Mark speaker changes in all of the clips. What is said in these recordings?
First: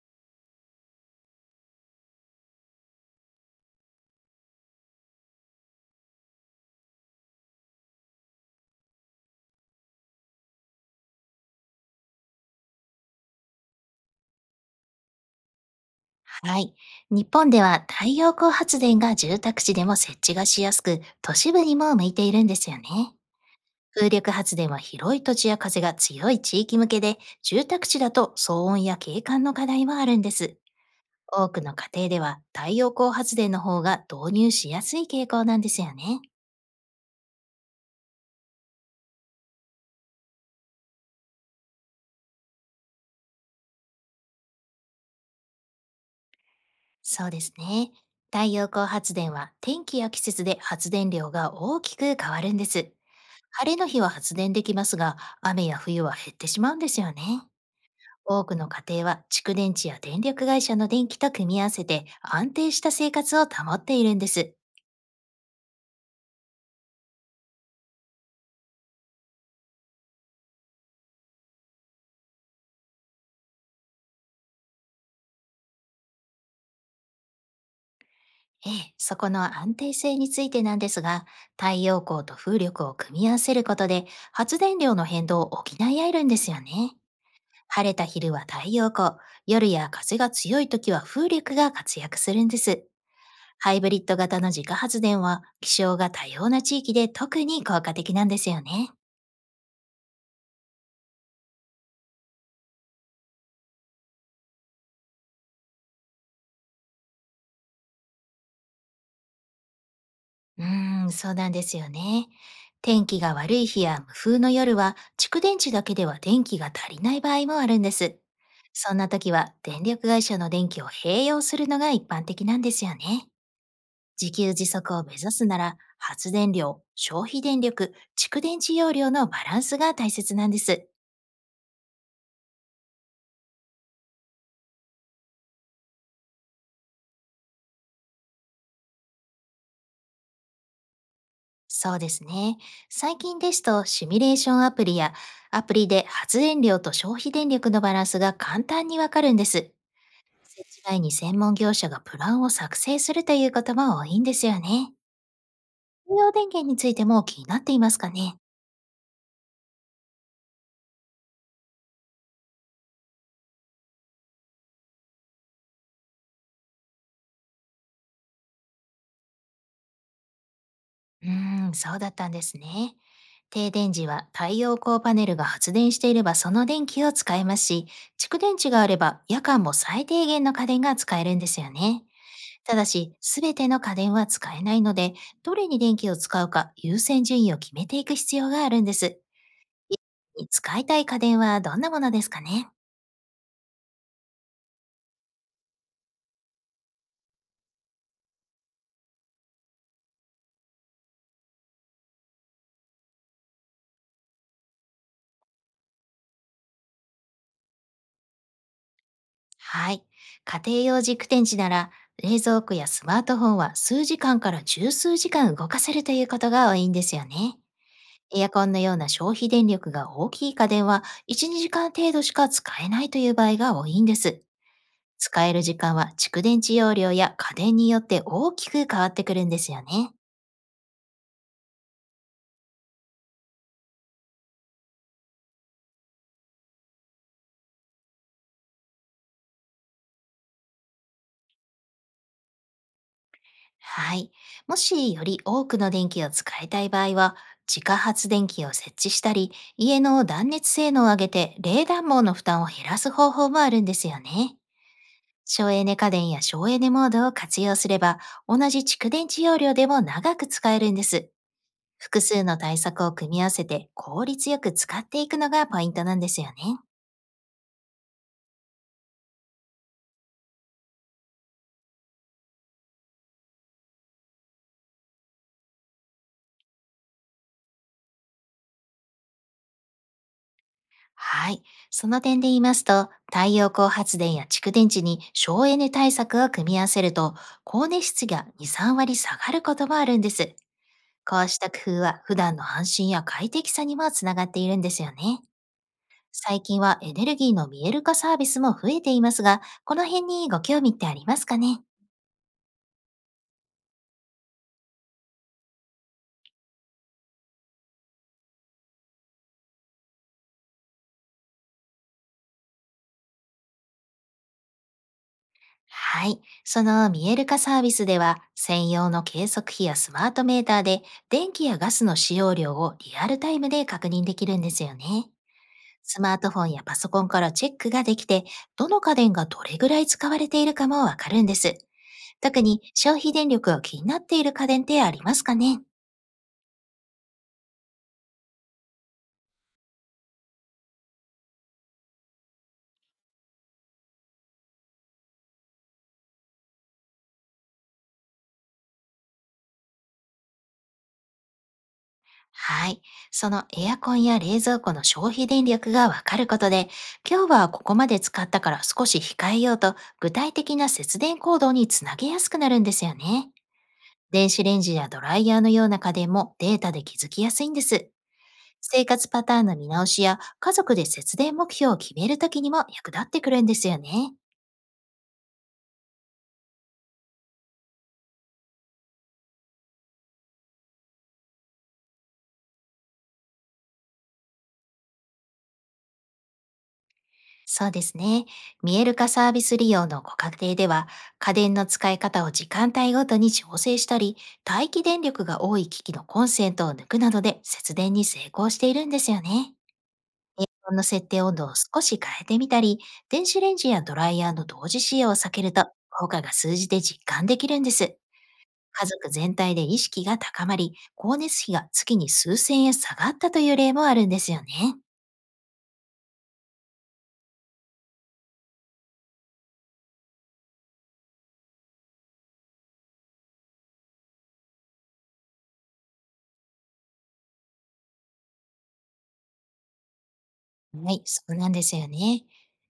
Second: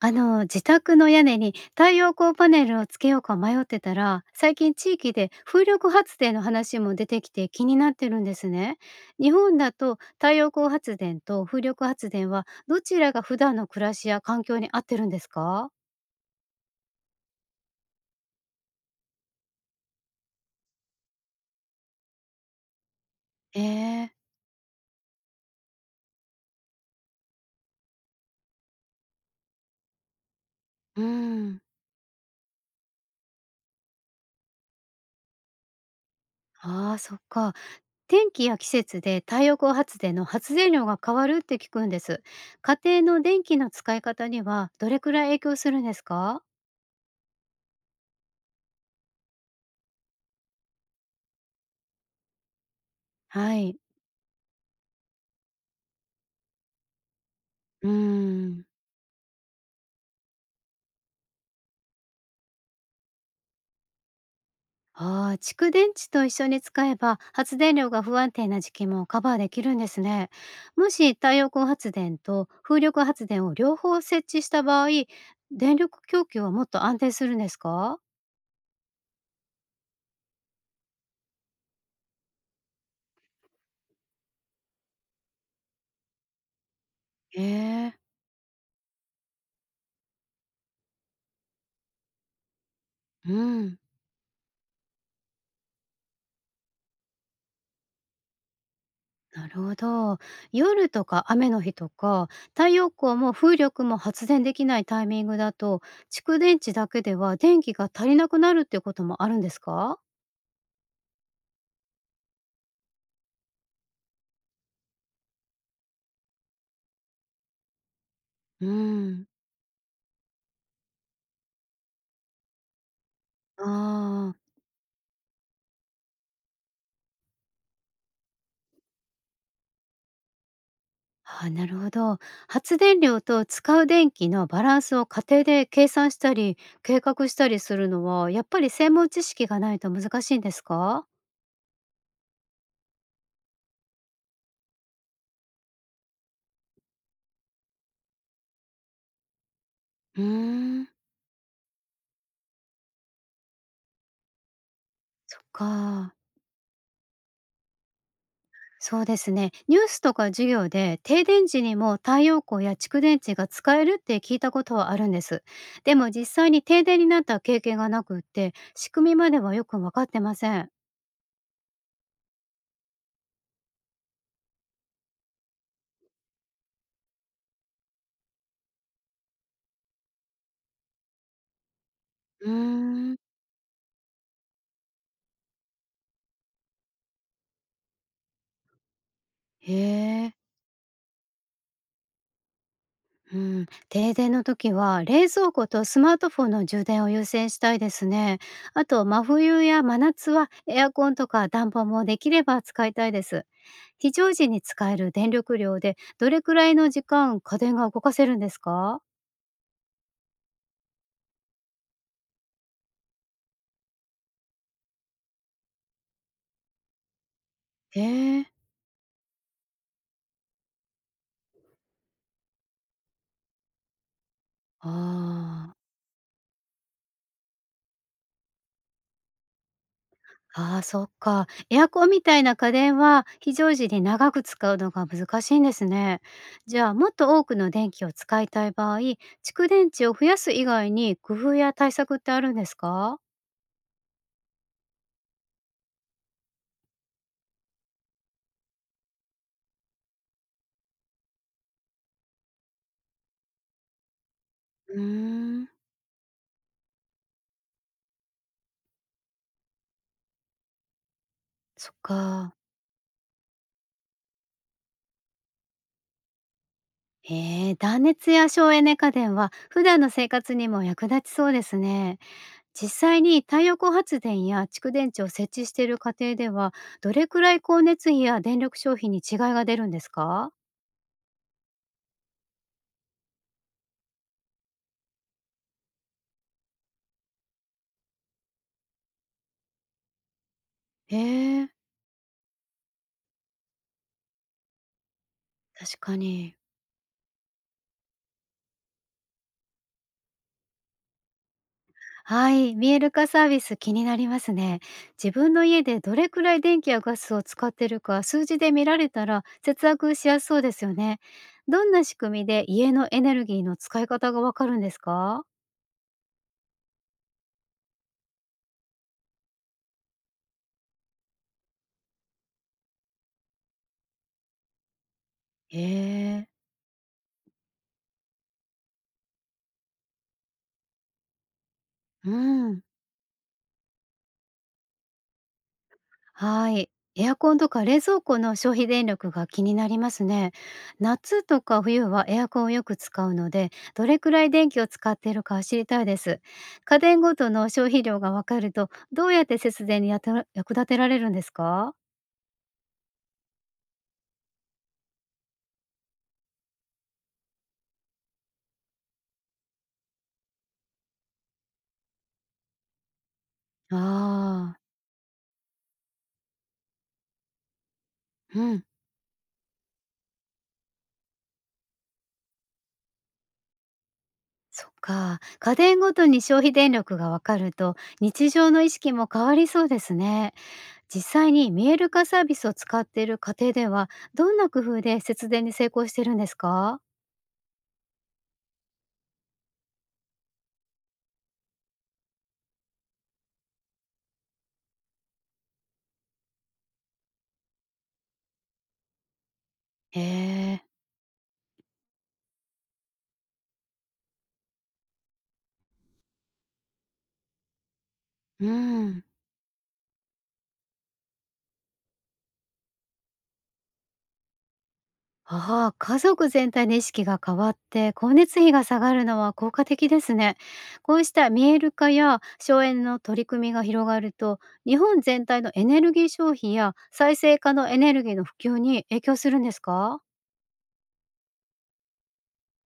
Speaker 1: 自宅の屋根に太陽光パネルをつけようか迷ってたら、最近地域で風力発電の話も出てきて気になってるんですね。日本だと太陽光発電と風力発電はどちらが普段の暮らしや環境に合ってるんですか？
Speaker 2: はい。日本では太陽光発電が住宅地でも設置がしやすく、都市部にも向いているんですよね。
Speaker 1: ええ。
Speaker 2: 風力発電は広い土地や風が強い地域向けで、住宅地だと騒音や景観の課題もあるんです。
Speaker 1: う
Speaker 2: 多
Speaker 1: ん。
Speaker 2: くの家庭では太陽光発電の方が導入しやすい傾向なんですよね。
Speaker 1: ああ、そっか。天気や季節で太陽光発電の発電量が変わるって聞くんです。家庭の電気の使い方にはどれくらい影響するんですか？
Speaker 2: そうですね。太陽光発電は天気や季節で発電量が大きく変わるんです。
Speaker 1: は
Speaker 2: 晴れ
Speaker 1: い。
Speaker 2: の日は発電できますが、雨や冬は減ってしまうんですよね。
Speaker 1: う
Speaker 2: 多く
Speaker 1: ん。
Speaker 2: の家庭は蓄電池や電力会社の電気と組み合わせて安定した生活を保っているんです。
Speaker 1: ああ、蓄電池と一緒に使えば発電量が不安定な時期もカバーできるんですね。もし太陽光発電と風力発電を両方設置した場合、電力供給はもっと安定するんですか？
Speaker 2: ええ、そこの安定性についてなんですが、太陽光と風力を組み合わせることで発電量の変動を補い合えるんですよね。
Speaker 1: へ
Speaker 2: 晴
Speaker 1: え、
Speaker 2: れた昼は太陽光、夜や風が強い時は風力が活躍するんです。
Speaker 1: う
Speaker 2: ハ
Speaker 1: ん、
Speaker 2: イブリッド型の自家発電は気象が多様な地域で特に効果的なんですよね。
Speaker 1: なるほど。夜とか雨の日とか、太陽光も風力も発電できないタイミングだと、蓄電池だけでは電気が足りなくなるっていうこともあるんですか？
Speaker 2: うーん、そうなんですよね。天気が悪い日や無風の夜は、蓄電池だけでは電気が足りない場合もあるんです。
Speaker 1: う
Speaker 2: そんな
Speaker 1: ん。
Speaker 2: 時は、電力会社の電気を併用するのが一般的なんですよね。
Speaker 1: ああ
Speaker 2: 自
Speaker 1: ー。
Speaker 2: 給自足を目指すなら、発電量、消費電力、蓄電池容量のバランスが大切なんです。
Speaker 1: ああ、なるほど。発電量と使う電気のバランスを家庭で計算したり計画したりするのは、やっぱり専門知識がないと難しいんですか？
Speaker 2: そうですね。最近ですと、シミュレーションアプリや、アプリで発電量と消費電力のバランスが簡単にわかるんです。
Speaker 1: うー
Speaker 2: 設置
Speaker 1: ん。
Speaker 2: 前に専門業者がプランを作成するということも多いんですよね。
Speaker 1: そっか。
Speaker 2: 専用電源についても気になっていますかね？
Speaker 1: そうですね。ニュースとか授業で停電時にも太陽光や蓄電池が使えるって聞いたことはあるんです。でも実際に停電になった経験がなくって、仕組みまではよくわかってません。
Speaker 2: うーん、そうだったんですね。停電時は太陽光パネルが発電していればその電気を使いますし、蓄電池があれば夜間も最低限の家電が使えるんですよね。
Speaker 1: うー
Speaker 2: ただし、
Speaker 1: ん。
Speaker 2: すべての家電は使えないので、どれに電気を使うか優先順位を決めていく必要があるんです。
Speaker 1: へえ。
Speaker 2: 使いたい家電はどんなものですかね？
Speaker 1: うん、停電の時は冷蔵庫とスマートフォンの充電を優先したいですね。あと真冬や真夏はエアコンとか暖房もできれば使いたいです。非常時に使える電力量でどれくらいの時間家電が動かせるんですか？
Speaker 2: はい。家庭用軸電池なら、冷蔵庫やスマートフォンは数時間から十数時間動かせるということが多いんですよね。
Speaker 1: へ
Speaker 2: エ
Speaker 1: え。
Speaker 2: アコンのような消費電力が大きい家電は1、2時間程度しか使えないという場合が多いんです。使える
Speaker 1: あ
Speaker 2: 時
Speaker 1: あ。
Speaker 2: 間は蓄電池容量や家電によって大きく変わってくるんですよね。
Speaker 1: ああ、そっか。エアコンみたいな家電は非常時に長く使うのが難しいんですね。じゃあ、もっと多くの電気を使いたい場合、蓄電池を増やす以外に工夫や対策ってあるんですか？
Speaker 2: はい。もしより多くの電気を使いたい場合は、自家発電機を設置したり、家の断熱性能を上げて冷暖房の負担を減らす方法もあるんですよね。
Speaker 1: うーん、
Speaker 2: 省エネ家電や省エネモードを活用すれば、同じ蓄電池容量でも長く使えるんです。
Speaker 1: そっ
Speaker 2: 複数
Speaker 1: か。
Speaker 2: の対策を組み合わせて効率よく使っていくのがポイントなんですよね。
Speaker 1: えー、断熱や省エネ家電は普段の生活にも役立ちそうですね。実際に太陽光発電や蓄電池を設置している家庭では、どれくらい光熱費や電力消費に違いが出るんですか？
Speaker 2: はい。その点で言いますと、太陽光発電や蓄電池に省エネ対策を組み合わせると、光熱質が2、3割下がることもあるんです。
Speaker 1: え
Speaker 2: こうし
Speaker 1: え、
Speaker 2: た工夫は普段の安心や快適さにもつながっているんですよね。
Speaker 1: 確かに。
Speaker 2: 最近はエネルギーの見える化サービスも増えていますが、この辺にご興味ってありますかね？
Speaker 1: はい、見える化サービス気になりますね。自分の家でどれくらい電気やガスを使ってるか数字で見られたら節約しやすそうですよね。どんな仕組みで家のエネルギーの使い方がわかるんですか？
Speaker 2: はい。その見える化サービスでは、専用の計測器やスマートメーターで、電気やガスの使用量をリアルタイムで確認できるんですよね。
Speaker 1: へ
Speaker 2: スマー
Speaker 1: え。
Speaker 2: トフォンやパソコンからチェックができて、どの家電がどれぐらい使われているかもわかるんです。
Speaker 1: う
Speaker 2: 特に
Speaker 1: ん。
Speaker 2: 消費電力が気になっている家電ってありますかね？
Speaker 1: はい。エアコンとか冷蔵庫の消費電力が気になりますね。夏とか冬はエアコンをよく使うので、どれくらい電気を使っているか知りたいです。家電ごとの消費量がわかると、どうやって節電にやた役立てられるんですか？
Speaker 2: はい。そのエアコンや冷蔵庫の消費電力がわかることで、今日はここまで使ったから少し控えようと、具体的な節電行動につなげやすくなるんですよね。電子
Speaker 1: ああ。
Speaker 2: レンジやドライヤーのような家電もデータで気づきやすいんです。
Speaker 1: うん。
Speaker 2: 生活パターンの見直しや家族で節電目標を決めるときにも役立ってくるんですよね。
Speaker 1: そっか。家電ごとに消費電力がわかると、日常の意識も変わりそうですね。実際に見える化サービスを使っている家庭では、どんな工夫で節電に成功してるんですか？
Speaker 2: そうですね。見える化サービス利用のご家庭では、家電の使い方を時間帯ごとに調整したり、待機電力が多い機器のコンセントを抜くなどで節電に成功しているんですよね。
Speaker 1: へ
Speaker 2: エ
Speaker 1: え、
Speaker 2: アコンの設定温度を少し変えてみたり、電子レンジやドライヤーの同時使用を避けると、効果が数字で実感できるんです。
Speaker 1: う
Speaker 2: 家
Speaker 1: ん。
Speaker 2: 族全体で意識が高まり、光熱費が月に数千円下がったという例もあるんですよね。
Speaker 1: ああ、家族全体の意識が変わって、光熱費が下がるのは効果的ですね。こうした見える化や省エネの取り組みが広がると、日本全体のエネルギー消費や再生可能エネルギーの普及に影響するんですか？
Speaker 2: はい、そうなんですよね。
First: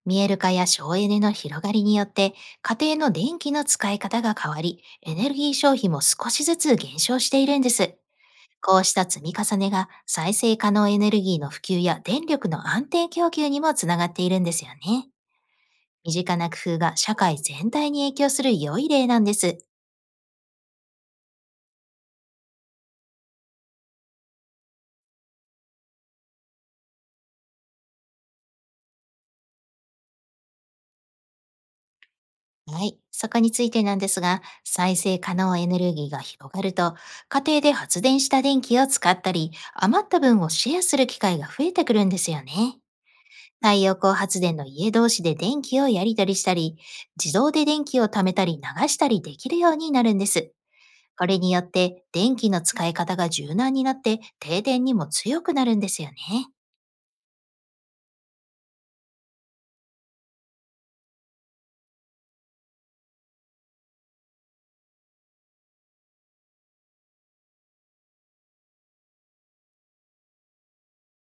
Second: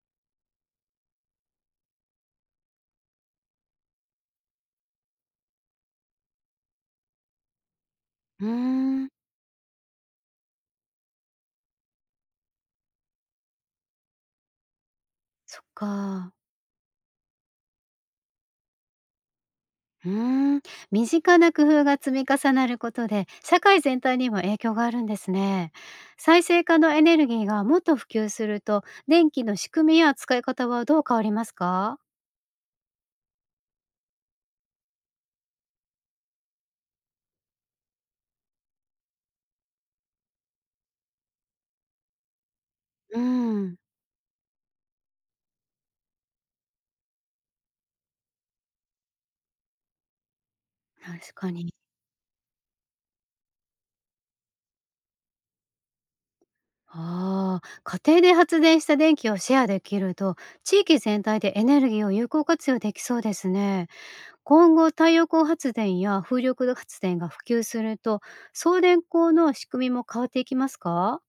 Speaker 2: 見える化や省エネの広がりによって、家庭の電気の使い方が変わり、エネルギー消費も少しずつ減少しているんです。
Speaker 1: うー
Speaker 2: こうした
Speaker 1: ん、
Speaker 2: 積み重ねが再生可能エネルギーの普及や電力の安定供給にもつながっているんですよね。
Speaker 1: そっ
Speaker 2: 身
Speaker 1: か。
Speaker 2: 近な工夫が社会全体に影響する良い例なんです。
Speaker 1: うーん、身近な工夫が積み重なることで、社会全体にも影響があるんですね。再生可能エネルギーがもっと普及すると、電気の仕組みや使い方はどう変わりますか？
Speaker 2: はい。そこについてなんですが、再生可能エネルギーが広がると、家庭で発電した電気を使ったり、余った分をシェアする機会が増えてくるんですよね。
Speaker 1: うーん、
Speaker 2: 太陽光発電の家同士で電気をやり取りしたり、自動で電気を貯めたり流したりできるようになるんです。こ
Speaker 1: 確
Speaker 2: れ
Speaker 1: か
Speaker 2: によっ
Speaker 1: に。
Speaker 2: て電気の使い方が柔軟になって停電にも強くなるんですよね。
Speaker 1: ああ、家庭で発電した電気をシェアできると、地域全体でエネルギーを有効活用できそうですね。今後、太陽光発電や風力発電が普及すると、送電網の仕組みも変わっていきますか？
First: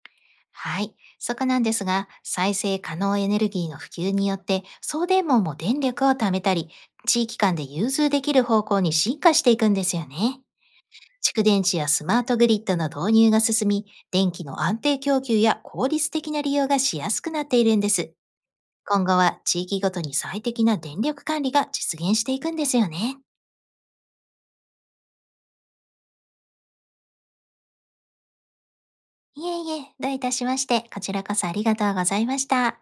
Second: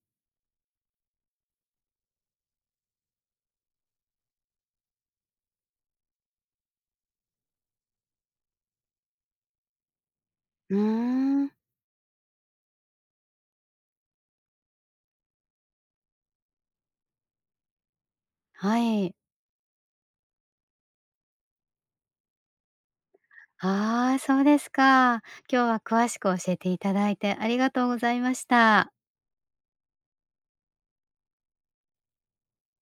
Speaker 2: はい。そこなんですが、再生可能エネルギーの普及によって、送電網も電力を貯めたり、地域間で融通できる方向に進化していくんですよね。
Speaker 1: うー
Speaker 2: 蓄
Speaker 1: ん、
Speaker 2: 電池やスマートグリッドの導入が進み、電気の安定供給や効率的な利用がしやすくなっているんです。
Speaker 1: は
Speaker 2: 今後
Speaker 1: い。
Speaker 2: は地域ごとに最適な電力管理が実現していくんですよね。
Speaker 1: ああ、そうですか。今日は詳しく教えていただいてありがとうございました。
Speaker 2: いえいえ、どういたしまして、こちらこそありがとうございました。